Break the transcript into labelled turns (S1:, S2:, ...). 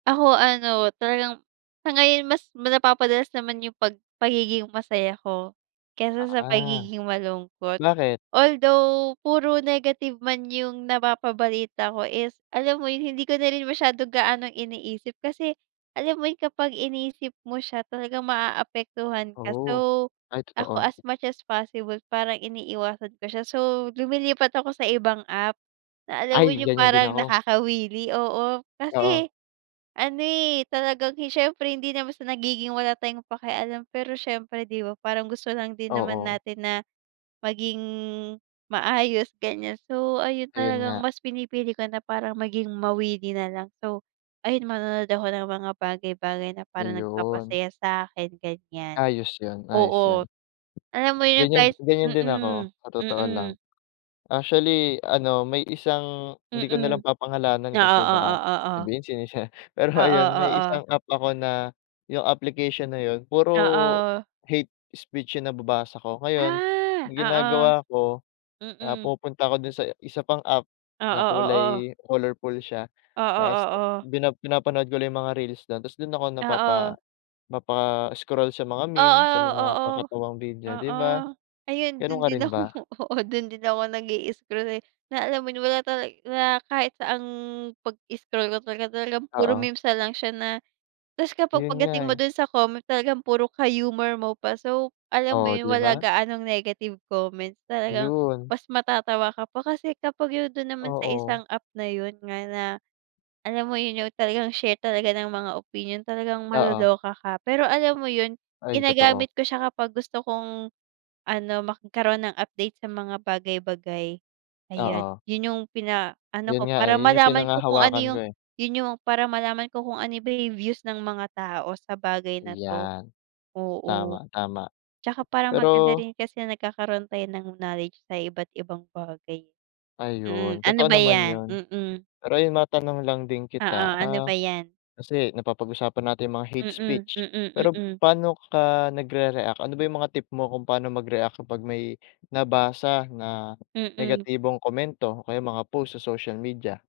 S1: Ako ano, talagang sa ngayon mas napapadalas naman yung pag pagiging masaya ko kaysa sa
S2: Ah.
S1: pagiging malungkot.
S2: Bakit?
S1: Although puro negative man yung napapabalita ko is alam mo yung hindi ko na rin masyado gaanong iniisip kasi alam mo yung kapag inisip mo siya talagang maaapektuhan ka.
S2: Oo.
S1: So,
S2: Ay
S1: ako
S2: totoo.
S1: as much as possible parang iniiwasan ko siya. So, lumilipat ako sa ibang app na alam mo
S2: Ay
S1: yung
S2: ganyan din
S1: parang
S2: ako.
S1: nakakawili, oo.
S2: Oo.
S1: Kasi ano, eh, talagang siyempre hindi naman sa nagiging wala tayong pakialam, pero siyempre 'di ba parang gusto lang din naman
S2: Oo.
S1: natin na maging maayos, ganyan. So, ayun
S2: Ayun
S1: talagang
S2: nga.
S1: mas pinipili ko na parang maging mawili na lang. So, ayun manonood ako ng mga bagay-bagay na parang
S2: Ayun.
S1: nagpapasaya sa'kin, ganyan.
S2: Ayos yun, ayos
S1: Oo.
S2: 'yan.
S1: Alam mo yun
S2: Ganyan
S1: kahit
S2: ganyan din ako
S1: mm,
S2: sa totoo lang.
S1: mm.
S2: Actually, ano, may isang hindi ko na
S1: Mm.
S2: lang papangalanan
S1: Oo,
S2: kasi
S1: oo,
S2: baka
S1: oo.
S2: sabihin sinisi pero
S1: Oo,
S2: ayun may
S1: oo.
S2: isang app ako na yung application na yun puro
S1: Oo.
S2: hate speech yung nababasa ko. Ngayon
S1: Ah, oo.
S2: ginagawa ko, ah,
S1: Mm.
S2: pumupunta ako dun sa isa pang app na
S1: Oo, oo.
S2: kulay colorful siya
S1: Oo,
S2: tapos
S1: oo.
S2: pina pinapanood ko lang yung mga reels do'n tapos dun ako
S1: Oo.
S2: napapa mapa-scroll sa mga meme,
S1: Oo,
S2: sa mga
S1: oo,
S2: kakatawang video, 'di
S1: oo.
S2: ba?
S1: Ayun dun
S2: Ganun ka
S1: din
S2: rin
S1: ako
S2: ba?
S1: oo, dun din ako nag-i-scroll, eh. Na alam mo yun, wala tala wala kahit saan ang 'pag scroll ko talaga, talagang puro
S2: Oo.
S1: meme's na lang siya na tapos kapag
S2: Yun nga,
S1: pagdating mo
S2: eh.
S1: dun sa comment talagang puro ka-humor mo pa. So, alam mo
S2: Oh,
S1: yun
S2: 'di
S1: wala
S2: ba.
S1: gaanong negative comment, talagang
S2: Yun.
S1: mas matatawa ka pa. Kasi kapag yung dun naman sa isang
S2: Oo.
S1: app na yun nga na alam mo yun yung talagang share talaga ng mga opinyon talagang
S2: Oo.
S1: maloloka ka. Pero alam mo yun,
S2: Ay totoo.
S1: ginagamit ko siya kapag gusto kong ano, magkaroon ng update sa mga bagay-bagay, ayan.
S2: Oo.
S1: Yun yung pinaano ko
S2: Yun nga,
S1: para
S2: eh. Yun yung
S1: malaman ko kung ano
S2: pinanghahawakan ko,
S1: yung
S2: eh.
S1: yun yung para malaman ko kung ano ba yung views ng mga tao sa bagay na 'to,
S2: 'Yan.
S1: oo.
S2: Tama, tama.
S1: Tsaka parang maganda
S2: Pero
S1: rin kasi nagkakaroon tayo ng knowledge sa iba't ibang bagay. Hmm,
S2: Ayun,
S1: ano
S2: totoo
S1: ba
S2: naman
S1: yan?
S2: yun.
S1: Mm.
S2: Pero ayun matanong lang din kita,
S1: Oo, ano
S2: ah,
S1: ba 'yan?
S2: kasi napapag-usapan natin mga hate
S1: Mm,
S2: speech.
S1: mm,
S2: Pero
S1: mm.
S2: paano ka nagre-react? Ano ba yung mga tip mo kung pano mag-react kapag may nabasa na
S1: Mm.
S2: negatibong komento o kaya mga post sa social media?